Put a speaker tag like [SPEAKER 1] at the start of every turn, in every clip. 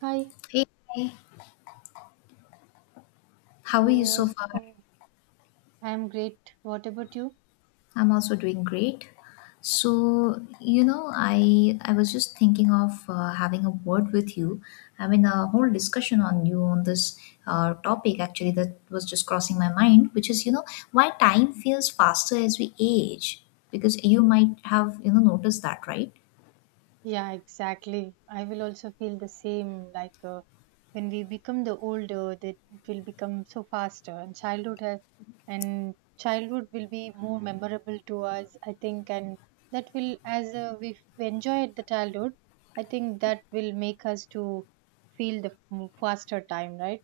[SPEAKER 1] Hi,
[SPEAKER 2] Hey, how
[SPEAKER 1] how
[SPEAKER 2] are you so
[SPEAKER 1] was
[SPEAKER 2] far?
[SPEAKER 1] oh, I'm great. What about you?
[SPEAKER 2] I'm also doing great. So, I was just thinking of having a word with you. I mean, a whole discussion on you on this topic actually that was just crossing my mind, which is, why time feels faster as we age. Because you might have, noticed that, right?
[SPEAKER 1] Yeah, exactly. I will also feel the same. When we become the older, that will become so faster, and childhood will be more memorable to us, I think. And that will, as we enjoy the childhood, I think that will make us to feel the faster time, right?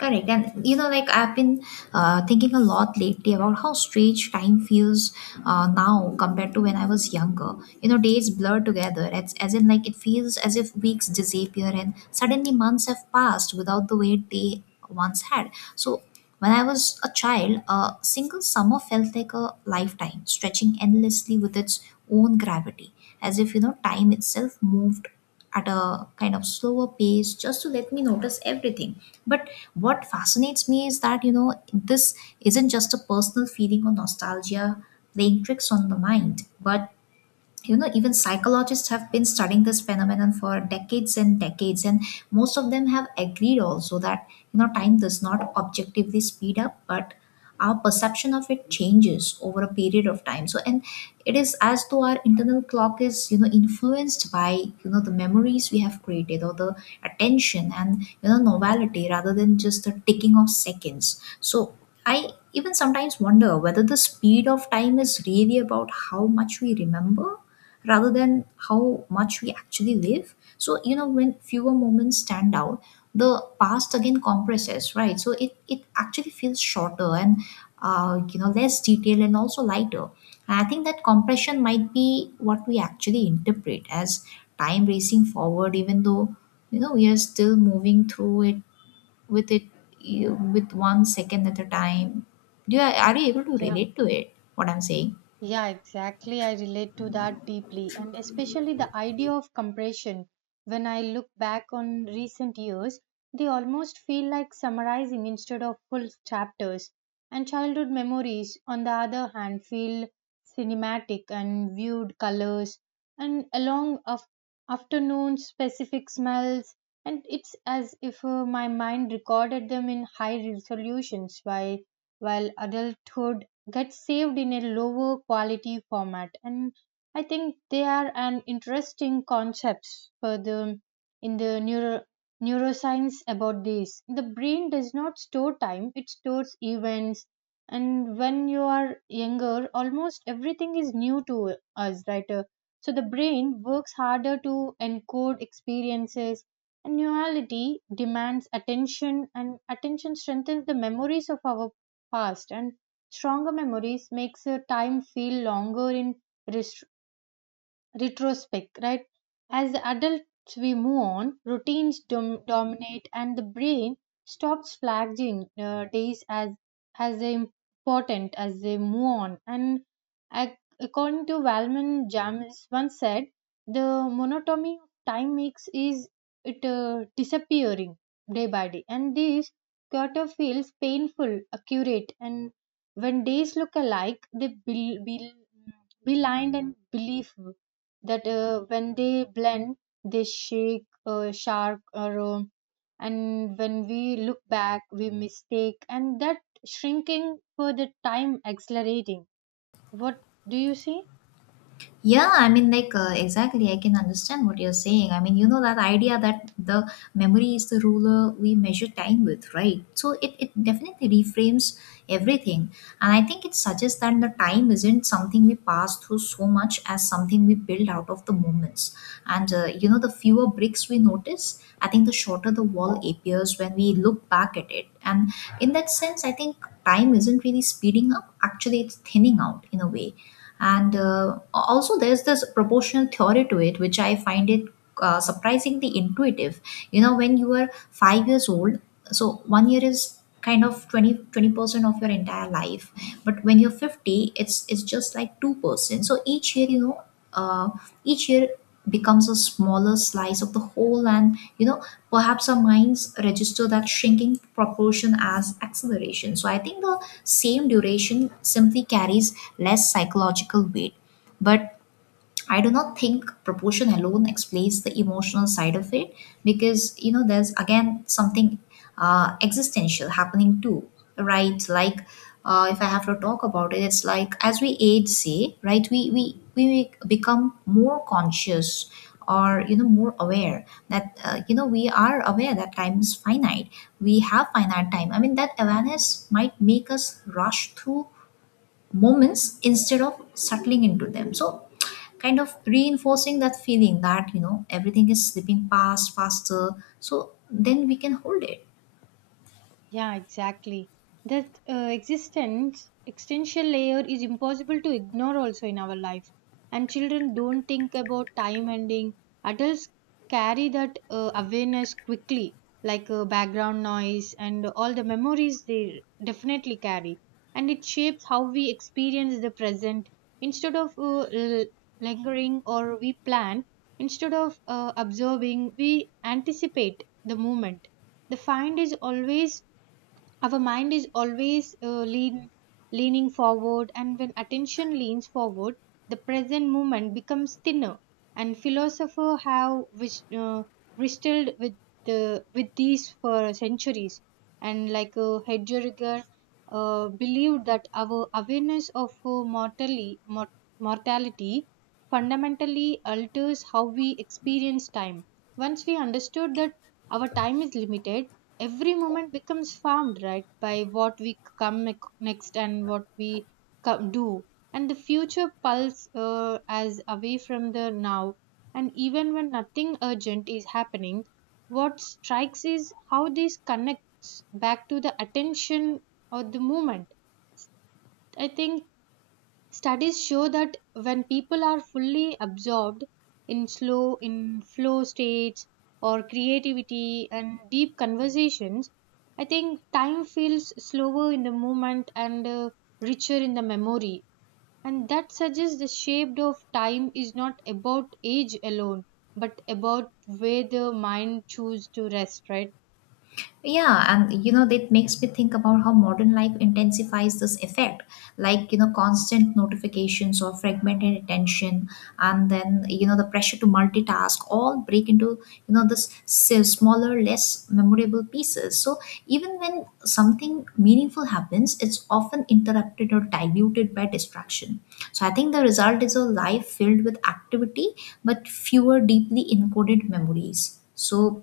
[SPEAKER 2] Correct. And like I've been thinking a lot lately about how strange time feels now compared to when I was younger. Days blur together. It's, as in, like, it feels as if weeks disappear and suddenly months have passed without the weight they once had. So, when I was a child, a single summer felt like a lifetime, stretching endlessly with its own gravity, as if, time itself moved at a kind of slower pace just to let me notice everything. But what fascinates me is that this isn't just a personal feeling or nostalgia playing tricks on the mind. But even psychologists have been studying this phenomenon for decades and decades, and most of them have agreed also that time does not objectively speed up, but our perception of it changes over a period of time. So and it is as though our internal clock is influenced by the memories we have created, or the attention and novelty, rather than just the ticking of seconds. So I even sometimes wonder whether the speed of time is really about how much we remember rather than how much we actually live. So, when fewer moments stand out, the past again compresses, right? So it actually feels shorter and, less detailed and also lighter. And I think that compression might be what we actually interpret as time racing forward, even though, we are still moving through it with it, with 1 second at a time. Do you, are you able to
[SPEAKER 1] Yeah.
[SPEAKER 2] relate to it, what I'm saying?
[SPEAKER 1] Yeah, exactly. I relate to that deeply, and especially the idea of compression. When I look back on recent years, they almost feel like summarizing instead of full chapters. And childhood memories, on the other hand, feel cinematic and viewed colors and along of afternoon specific smells. And it's as if my mind recorded them in high resolutions while adulthood gets saved in a lower quality format. And I think they are an interesting concepts for the neuroscience about this. The brain does not store time, it stores events. And when you are younger, almost everything is new to us, right? So the brain works harder to encode experiences, and Annuality demands attention, and attention strengthens the memories of our past, and stronger memories makes your time feel longer in retrospect, right? As adults, we move on, routines dominate, and the brain stops flagging days as important as they move on. And according to Valman James once said, the monotony of time makes is it disappearing day by day, and this quarter feels painful, accurate, and when days look alike, be lined and believable that when they blend, they shake, shark, or and when we look back, we mistake, and that shrinking for the time accelerating. What do you see?
[SPEAKER 2] Yeah, I mean, like, exactly, I can understand what you're saying. I mean, that idea that the memory is the ruler we measure time with, right? So it definitely reframes everything. And I think it suggests that the time isn't something we pass through so much as something we build out of the moments. And, the fewer bricks we notice, I think the shorter the wall appears when we look back at it. And in that sense, I think time isn't really speeding up, actually, it's thinning out in a way. And also there's this proportional theory to it, which I find it surprisingly intuitive. When you are 5 years old, so one year is kind of twenty percent of your entire life, but when you're 50, it's just like 2%. So each year uh, each year becomes a smaller slice of the whole. And perhaps our minds register that shrinking proportion as acceleration. So I think the same duration simply carries less psychological weight. But I do not think proportion alone explains the emotional side of it, because there's again something existential happening too, right? Like if I have to talk about it, it's like as we age, say, right, we become more conscious or more aware that we are aware that time is finite. We have finite time. I mean, that awareness might make us rush through moments instead of settling into them, so kind of reinforcing that feeling that everything is slipping past faster so then we can hold it.
[SPEAKER 1] Yeah, exactly. That existential layer is impossible to ignore also in our life. And children don't think about time ending. Adults carry that awareness quickly, like background noise, and all the memories they definitely carry. And it shapes how we experience the present. Instead of l- lingering or we plan, instead of observing, we anticipate the moment. The find is always Our mind is always leaning forward, and when attention leans forward, the present moment becomes thinner, and philosophers have wrestled with the with these for centuries. And like Heidegger believed that our awareness of mortality fundamentally alters how we experience time. Once we understood that our time is limited, every moment becomes formed, right, by what we come next, and what we do, and the future pulse as away from the now. And even when nothing urgent is happening, what strikes is how this connects back to the attention or the moment. I think studies show that when people are fully absorbed in slow, in flow states, or creativity and deep conversations, I think time feels slower in the moment, and richer in the memory. And that suggests the shape of time is not about age alone, but about where the mind chooses to rest, right?
[SPEAKER 2] Yeah, and that makes me think about how modern life intensifies this effect, like, constant notifications or fragmented attention, and then, the pressure to multitask all break into, this smaller, less memorable pieces. So even when something meaningful happens, it's often interrupted or diluted by distraction. So I think the result is a life filled with activity, but fewer deeply encoded memories. So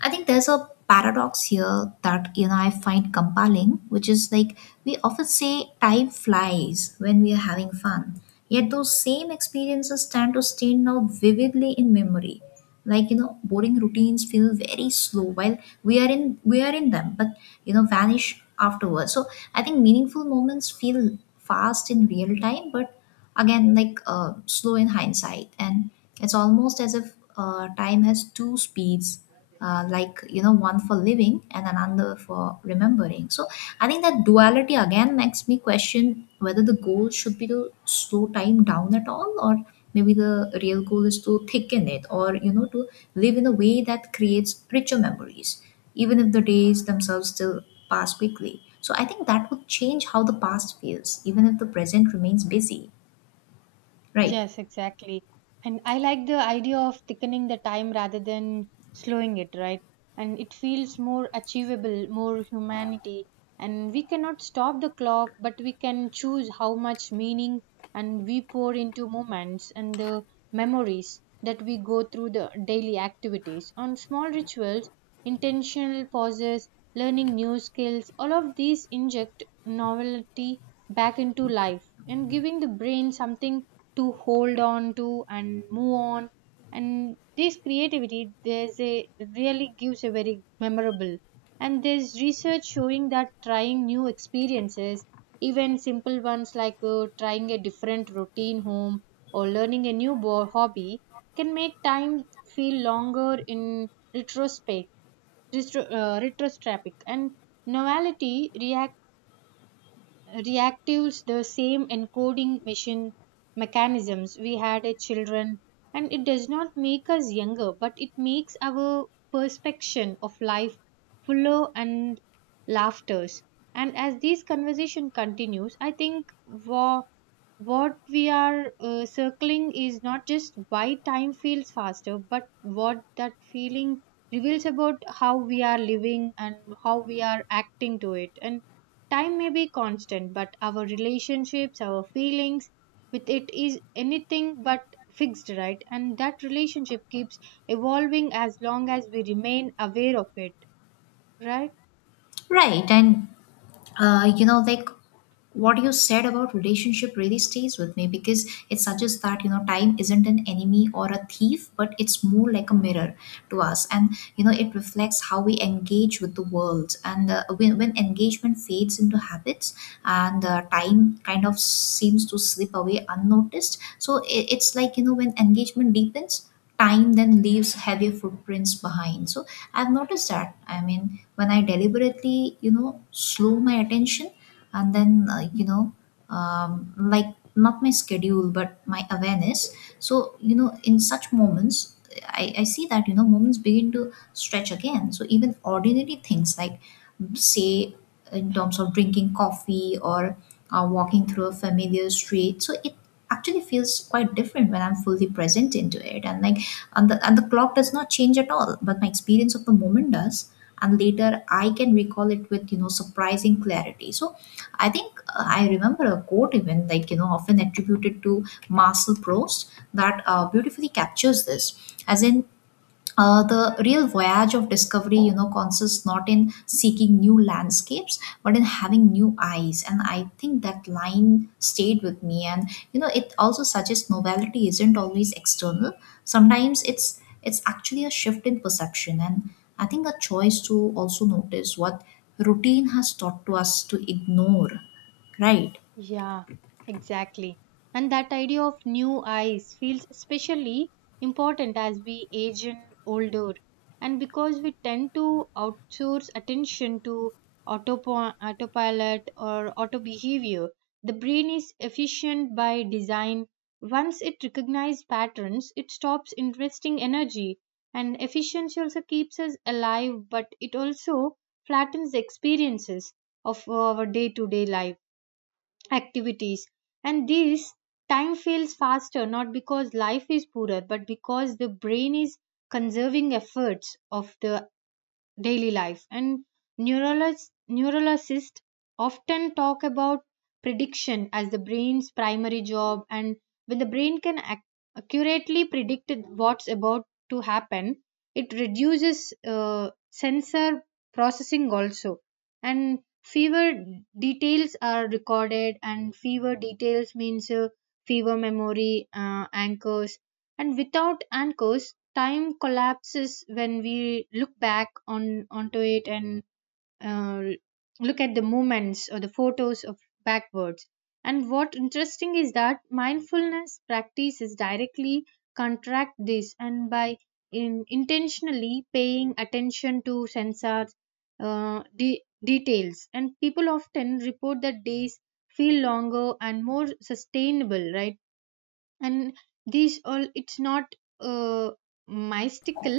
[SPEAKER 2] I think there's a paradox here that I find compelling, which is like we often say time flies when we are having fun. Yet those same experiences tend to stay now vividly in memory. Like boring routines feel very slow while we are in them, but vanish afterwards. So I think meaningful moments feel fast in real time, but again, like slow in hindsight. And it's almost as if time has two speeds, like one for living and another for remembering. So I think that duality again makes me question whether the goal should be to slow time down at all, or maybe the real goal is to thicken it, or to live in a way that creates richer memories, even if the days themselves still pass quickly. So I think that would change how the past feels, even if the present remains busy. Right,
[SPEAKER 1] Yes, exactly. And I like the idea of thickening the time rather than slowing it, right? And it feels more achievable, more humanity. And we cannot stop the clock, but we can choose how much meaning and we pour into moments and the memories that we go through the daily activities. On small rituals, intentional pauses, learning new skills, all of these inject novelty back into life and giving the brain something to hold on to and move on. And this creativity there's a really gives a very memorable. And there's research showing that trying new experiences, even simple ones like trying a different routine home or learning a new hobby, can make time feel longer in retrospect. And novelty react reactives the same encoding machine mechanisms we had as children. And it does not make us younger, but it makes our perception of life fuller and laughters. And as this conversation continues, I think what we are circling is not just why time feels faster, but what that feeling reveals about how we are living, and how we are acting to it. And time may be constant, but our relationships, our feelings with it is anything but fixed, right? And that relationship keeps evolving as long as we remain aware of it, right?
[SPEAKER 2] right. And, like what you said about relationship really stays with me, because it suggests that, time isn't an enemy or a thief, but it's more like a mirror to us. And, it reflects how we engage with the world. And when engagement fades into habits and time kind of seems to slip away unnoticed. So it's like, when engagement deepens, time then leaves heavier footprints behind. So I've noticed that, I mean, when I deliberately slow my attention and then like not my schedule but my awareness. So in such moments I see that moments begin to stretch again. So even ordinary things, like say, in terms of drinking coffee or walking through a familiar street, so it actually feels quite different when I'm fully present into it. And like, and the clock does not change at all but my experience of the moment does, and later I can recall it with surprising clarity. So I think I remember a quote even like often attributed to Marcel Proust that beautifully captures this, as in the real voyage of discovery consists not in seeking new landscapes but in having new eyes. And I think that line stayed with me, and it also suggests novelty isn't always external. Sometimes it's actually a shift in perception and I think a choice to also notice what routine has taught to us to ignore, right?
[SPEAKER 1] Yeah, exactly. And that idea of new eyes feels especially important as we age and older. And because we tend to outsource attention to autopilot or auto behavior, the brain is efficient by design. Once it recognizes patterns, it stops investing energy. And efficiency also keeps us alive, but it also flattens the experiences of our day to day life activities. And this time feels faster not because life is poorer, but because the brain is conserving efforts of the daily life. And neurologists often talk about prediction as the brain's primary job. And when the brain can accurately predict what's about to happen, it reduces sensor processing also. And fewer details are recorded, and fewer details means fewer memory anchors. And without anchors, time collapses when we look back on onto it. And uh, look at the moments or the photos of backwards. And what interesting is that mindfulness practices directly contract this. And by in intentionally paying attention to sensors details, and people often report that days feel longer and more sustainable, right? And these all it's not uh, mystical,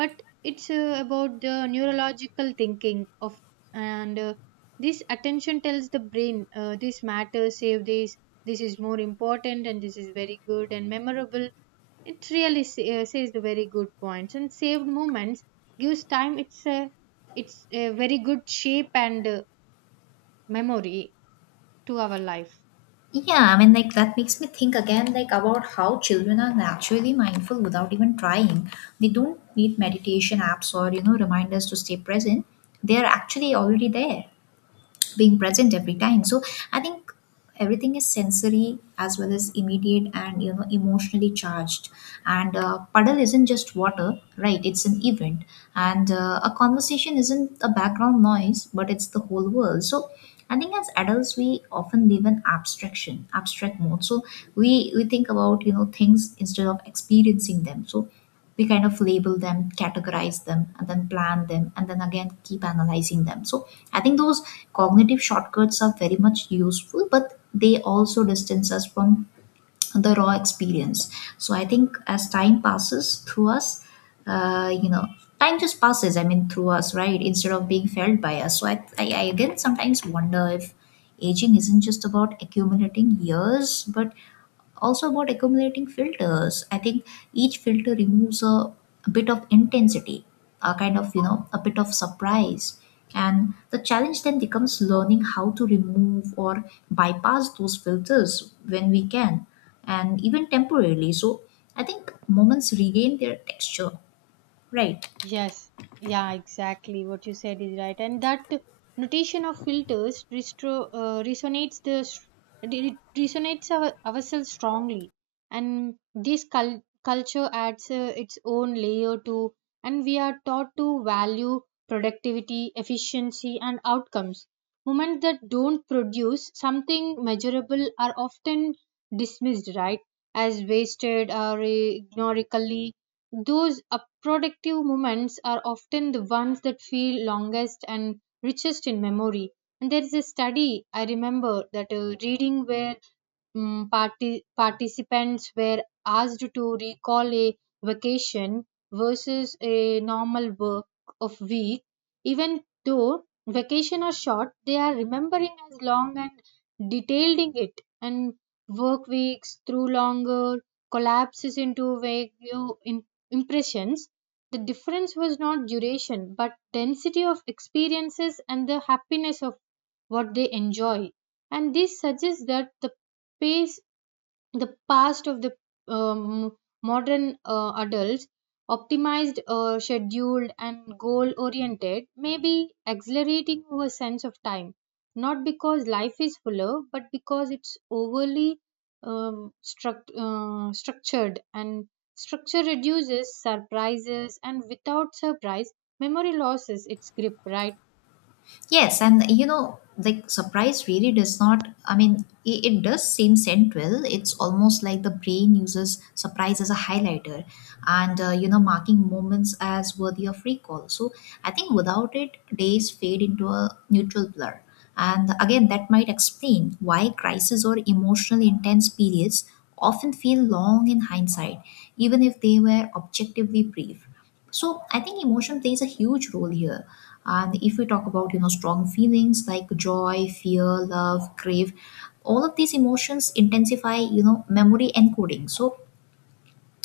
[SPEAKER 1] but it's about the neurological thinking of. And this attention tells the brain this matters, save this, this is more important, and this is very good and memorable. It really says the very good points, and saved moments gives time it's a very good shape, and memory to our life.
[SPEAKER 2] Yeah, I mean, like that makes me think again, like about how children are naturally mindful without even trying. They don't need meditation apps or, reminders to stay present. They are actually already there being present every time. So I think everything is sensory as well as immediate and emotionally charged. And puddle isn't just water, right? It's an event. And a conversation isn't a background noise but it's the whole world. So I think as adults we often live in abstraction abstract mode. So we think about things instead of experiencing them. So we kind of label them, categorize them, and then plan them, and then again keep analyzing them. So I think those cognitive shortcuts are very much useful, but they also distance us from the raw experience. So I think as time passes through us, uh, you know, time just passes, I mean, through us, right? Instead of being felt by us. So I again sometimes wonder if aging isn't just about accumulating years, but also about accumulating filters. I think each filter removes a bit of intensity, a kind of a bit of surprise. And the challenge then becomes learning how to remove or bypass those filters when we can, and even temporarily. So I think moments regain their texture, right?
[SPEAKER 1] Yes, yeah, exactly. What you said is right, and that notation of filters resonates it resonates our, ourselves strongly. And this culture adds its own layer to, and we are taught to value productivity, efficiency, and outcomes. Moments that don't produce something measurable are often dismissed, right, as wasted or ignorically. Those productive moments are often the ones that feel longest and richest in memory. And there is a study I remember that reading where participants were asked to recall a vacation versus a normal work of week. Even though vacation are short, they are remembering as long and detailed in it. And work weeks through longer collapses into vague in- impressions. The difference was not duration but density of experiences and the happiness of what they enjoy. And this suggests that the pace, the past of the um, modern adults optimized scheduled and goal oriented may be accelerating our sense of time, not because life is fuller, but because it's overly structured. And structure reduces surprises, and without surprise, memory loses its grip, right?
[SPEAKER 2] Yes, and like surprise really does not, I mean, it does seem central. It's almost like the brain uses surprise as a highlighter and, marking moments as worthy of recall. So I think without it, days fade into a neutral blur. And again, that might explain why crises or emotionally intense periods often feel long in hindsight, even if they were objectively brief. So I think emotion plays a huge role here. And if we talk about, you know, strong feelings like joy, fear, love, crave, all of these emotions intensify, you know, memory encoding. So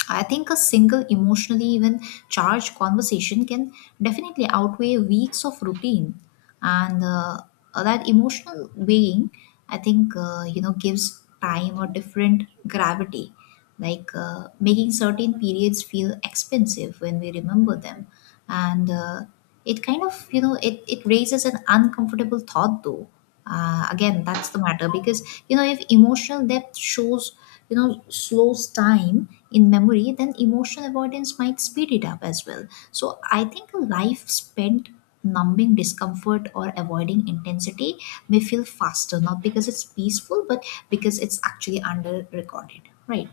[SPEAKER 2] I think a single emotionally even charged conversation can definitely outweigh weeks of routine, and That emotional weighing, I think, you know, gives time a different gravity, like making certain periods feel expensive when we remember them, and It kind of, you know, it raises an uncomfortable thought though. Again, that's the matter because, you know, if emotional depth shows, you know, slows time in memory, then emotional avoidance might speed it up as well. So I think a life spent numbing discomfort or avoiding intensity may feel faster, not because it's peaceful, but because it's actually under recorded, right?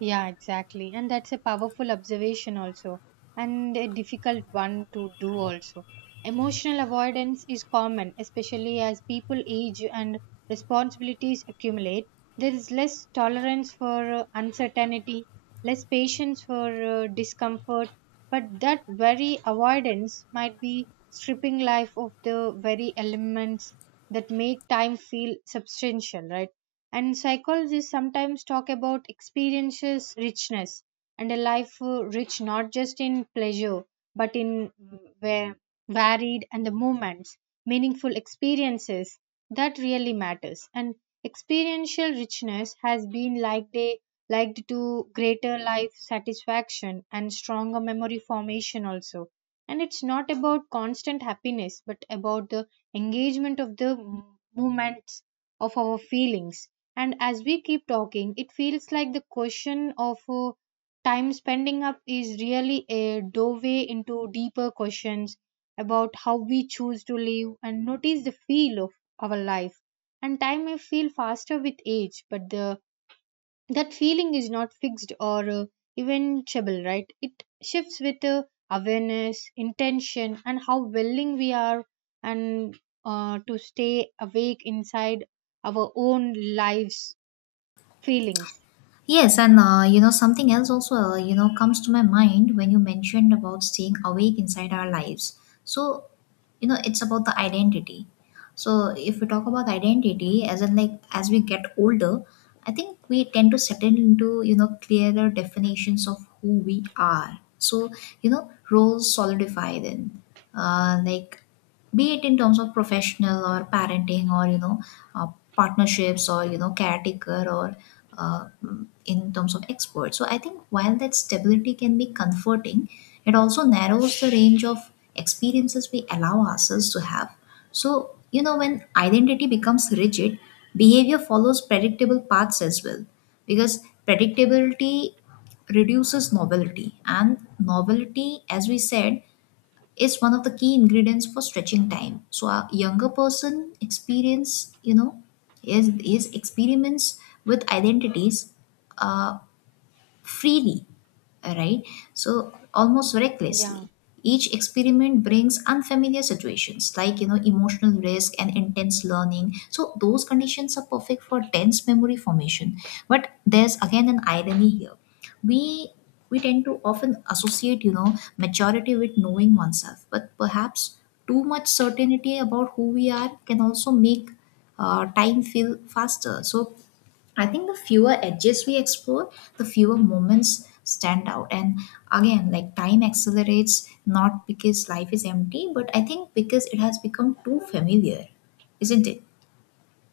[SPEAKER 1] Yeah, exactly. And that's a powerful observation also, and a difficult one to do also. Emotional avoidance is common, especially as people age and responsibilities accumulate. There is less tolerance for uncertainty, less patience for discomfort, but that very avoidance might be stripping life of the very elements that make time feel substantial, right? And psychologists sometimes talk about experiences richness, and a life rich not just in pleasure, but in va- varied and the moments, meaningful experiences that really matters. And experiential richness has been liked a liked to greater life satisfaction and stronger memory formation also. And it's not about constant happiness, but about the engagement of the movements of our feelings. And as we keep talking, it feels like the question of time spending up is really a doorway into deeper questions about how we choose to live and notice the feel of our life. And time may feel faster with age, but the that feeling is not fixed or eventable, right? It shifts with awareness, intention, and how willing we are and to stay awake inside our own lives' feelings.
[SPEAKER 2] Yes, and you know, something else also you know, comes to my mind when you mentioned about staying awake inside our lives. So, you know, it's about the identity. So if we talk about identity, as in, like, as we get older, I think we tend to settle into, you know, clearer definitions of who we are. So, you know, roles solidify then, like be it in terms of professional or parenting, or you know, uh, partnerships, or you know, caretaker, or uh, in terms of export. So I think while that stability can be comforting, it also narrows the range of experiences we allow ourselves to have. So, you know, when identity becomes rigid, behavior follows predictable paths as well, because predictability reduces novelty, and novelty, as we said, is one of the key ingredients for stretching time. So a younger person experience, you know, is experiments with identities, uh, freely, right? So almost
[SPEAKER 1] Yeah.
[SPEAKER 2] recklessly. Each experiment brings unfamiliar situations, like, you know, emotional risk and intense learning. So those conditions are perfect for dense memory formation. But there's again an irony here. We we tend to often associate, you know, maturity with knowing oneself, but perhaps too much certainty about who we are can also make time feel faster. So I think the fewer edges we explore, the fewer moments stand out. And again, like, time accelerates not because life is empty, but I think because it has become too familiar, isn't it?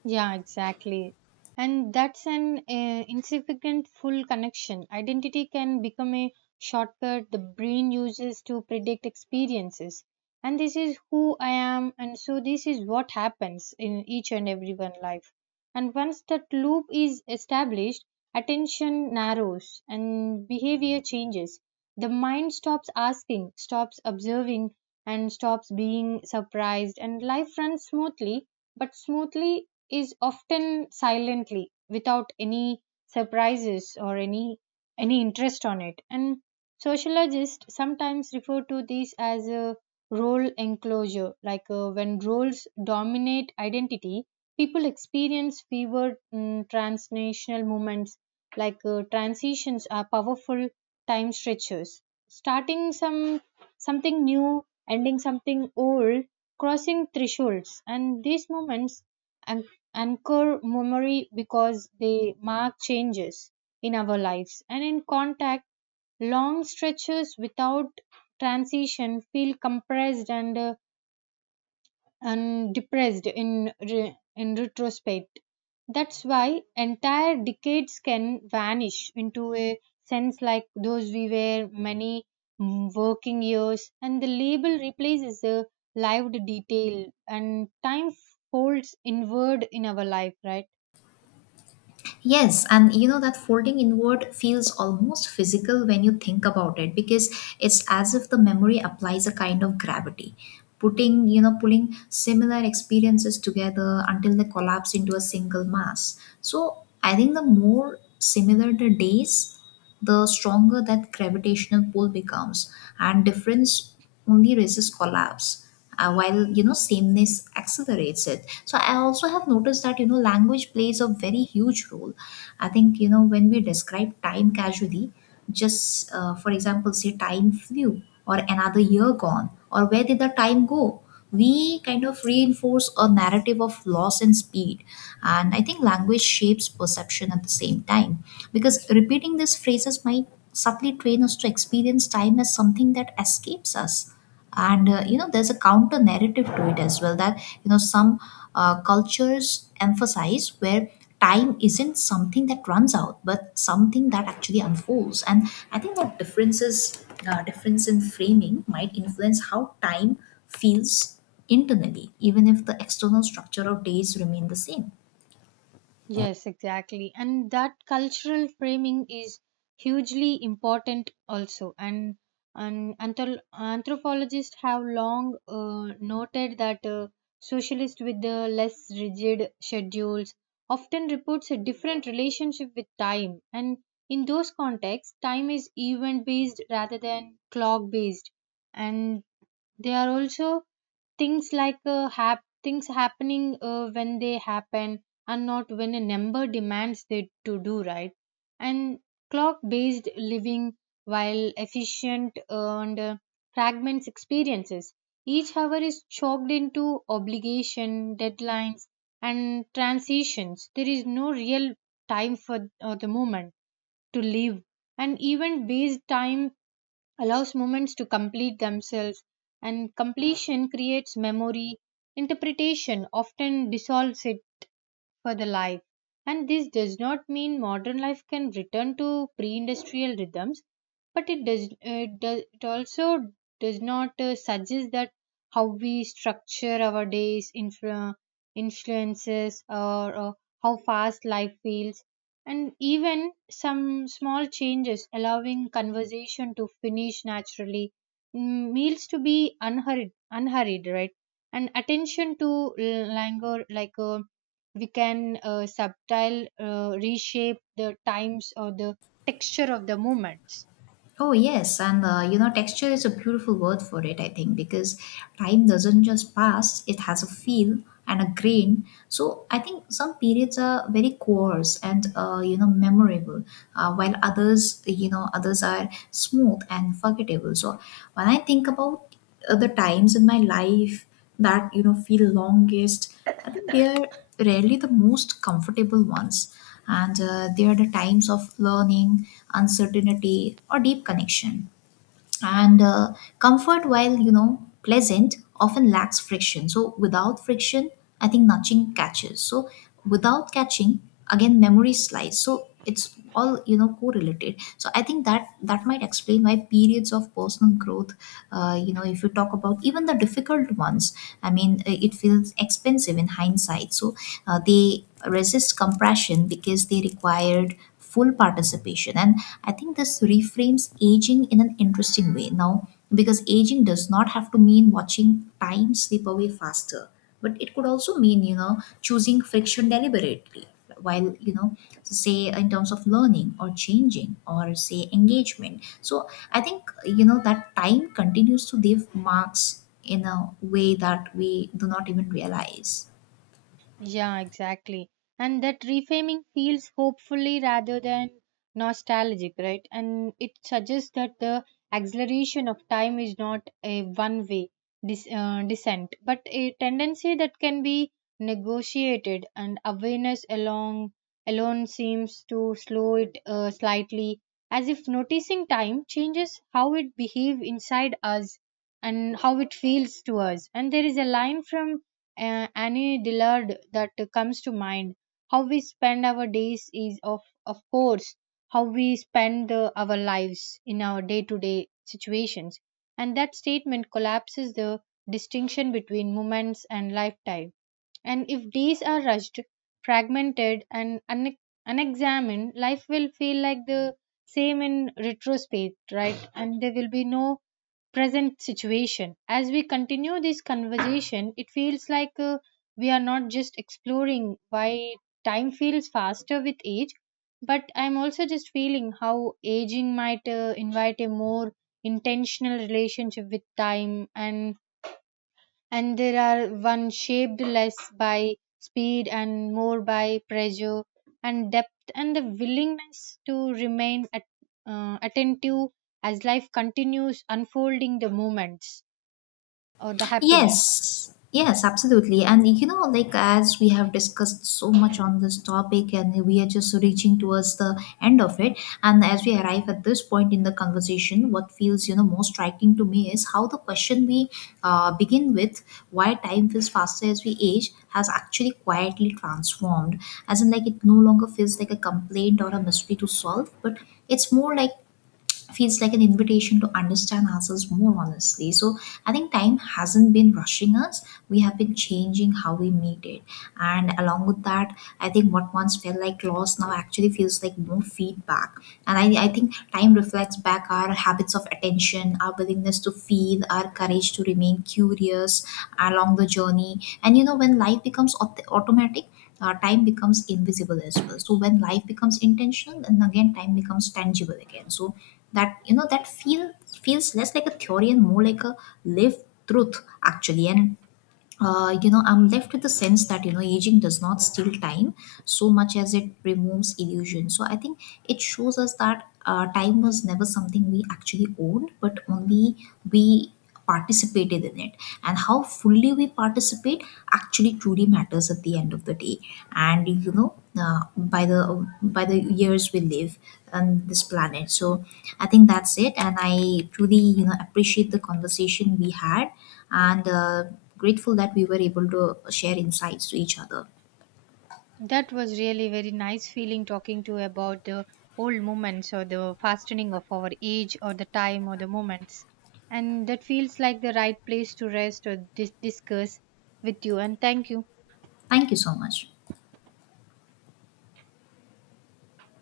[SPEAKER 1] Yeah, exactly. And that's an insignificant full connection. Identity can become a shortcut the brain uses to predict experiences, and this is who I am, and so this is what happens in each and every one life. And once that loop is established, attention narrows and behavior changes. The mind stops asking, stops observing, and stops being surprised, and life runs smoothly. But smoothly is often silently without any surprises or any interest on it. And sociologists sometimes refer to this as a role enclosure, like when roles dominate identity, people experience fewer transnational movements, like transitions are powerful time stretchers. Starting something new, ending something old, crossing thresholds, and these moments an- anchor memory because they mark changes in our lives. And in contact, long stretches without transition feel compressed and depressed in retrospect. That's why entire decades can vanish into a sense like those we were many working years, and the label replaces the lived detail, and time folds inward in our life, right?
[SPEAKER 2] Yes, and you know, that folding inward feels almost physical when you think about it, because it's as if the memory applies a kind of gravity, putting, you know, pulling similar experiences together until they collapse into a single mass. So I think the more similar the days, the stronger that gravitational pull becomes, and difference only raises collapse, while, you know, sameness accelerates it. So I also have noticed that, you know, language plays a very huge role. I think, you know, when we describe time casually, just for example, say, "Time flew," or "Another year gone," or "Where did the time go," we kind of reinforce a narrative of loss and speed. And I think language shapes perception at the same time, because repeating these phrases might subtly train us to experience time as something that escapes us. And you know, there's a counter narrative to it as well, that, you know, some cultures emphasize, where time isn't something that runs out but something that actually unfolds. And I think that differences, difference in framing might influence how time feels internally, even if the external structure of days remain the same.
[SPEAKER 1] Yes, exactly. And that cultural framing is hugely important also. And anthropologists have long noted that socialists with the less rigid schedules often reports a different relationship with time. And in those contexts, time is event based rather than clock based. And there are also things like things happening when they happen and not when a number demands they to do, right? And clock based living, while efficient and fragments experiences, each hour is chalked into obligation deadlines and transitions. There is no real time for the moment to live. And event based time allows moments to complete themselves, and completion creates memory. Interpretation often dissolves it for the life. And this does not mean modern life can return to pre-industrial rhythms, but it also does not suggest that how we structure our days influences, or how fast life feels. And even some small changes allowing conversation to finish naturally, meals to be unhurried, right, and attention to languor, like we can subtile reshape the times or the texture of the movements.
[SPEAKER 2] Oh, yes. And, you know, texture is a beautiful word for it, I think, because time doesn't just pass, it has a feel and a grain. So I think some periods are very coarse and, you know, memorable, while others, you know, others are smooth and forgettable. So when I think about the times in my life that, you know, feel longest, I think they are rarely the most comfortable ones. And they are the times of learning, uncertainty, or deep connection. And comfort, while, you know, pleasant, often lacks friction. So without friction, I think nothing catches. So without catching, again, memory slides. So it's all, you know, correlated. So I think that might explain why periods of personal growth, you know, if you talk about even the difficult ones, I mean, it feels expensive in hindsight. So they resist compression because they required full participation. And I think this reframes aging in an interesting way now, because aging does not have to mean watching time slip away faster, but it could also mean, you know, choosing friction deliberately, while, you know, say, in terms of learning or changing or say engagement. So I think, you know, that time continues to leave marks in a way that we do not even realize.
[SPEAKER 1] Yeah, exactly. And that reframing feels hopefully rather than nostalgic, right? And it suggests that the acceleration of time is not a one way descent, but a tendency that can be negotiated. And awareness along alone seems to slow it slightly, as if noticing time changes how it behave inside us and how it feels to us. And there is a line from Annie Dillard that comes to mind. How we spend our days is of course how we spend our lives in our day-to-day situations. And that statement collapses the distinction between moments and lifetime. And if days are rushed, fragmented, and unexamined, life will feel like the same in retrospect, right? And there will be no present situation. As we continue this conversation, it feels like we are not just exploring why time feels faster with age, but I'm also just feeling how aging might invite a more intentional relationship with time, and there are one shaped less by speed and more by pressure and depth, and the willingness to remain attentive as life continues unfolding the moments or the happiness.
[SPEAKER 2] Yes, yes, absolutely. And you know, like, as we have discussed so much on this topic, and we are just reaching towards the end of it. And as we arrive at this point in the conversation, what feels, you know, most striking to me is how the question we begin with, why time feels faster as we age, has actually quietly transformed. As in, like, it no longer feels like a complaint or a mystery to solve, but it's more like feels like an invitation to understand ourselves more honestly. So I think time hasn't been rushing us. We have been changing how we meet it. And along with that, I think what once felt like loss now actually feels like more feedback. And I think time reflects back our habits of attention, our willingness to feel, our courage to remain curious along the journey. And you know, when life becomes automatic, time becomes invisible as well. So when life becomes intentional, then again time becomes tangible again. So that, you know, that feels less like a theory and more like a lived truth actually. And you know, I'm left with the sense that, you know, aging does not steal time so much as it removes illusion. So I think it shows us that time was never something we actually owned, but only we participated in it. And how fully we participate actually truly matters at the end of the day. And you know, by the years we live on this planet. So I think that's it. And I truly, you know, appreciate the conversation we had, and grateful that we were able to share insights to each other.
[SPEAKER 1] That was really very nice feeling talking to you about the old moments or the fastening of our age or the time or the moments. And that feels like the right place to rest or discuss with you, and thank you.
[SPEAKER 2] Thank you so much.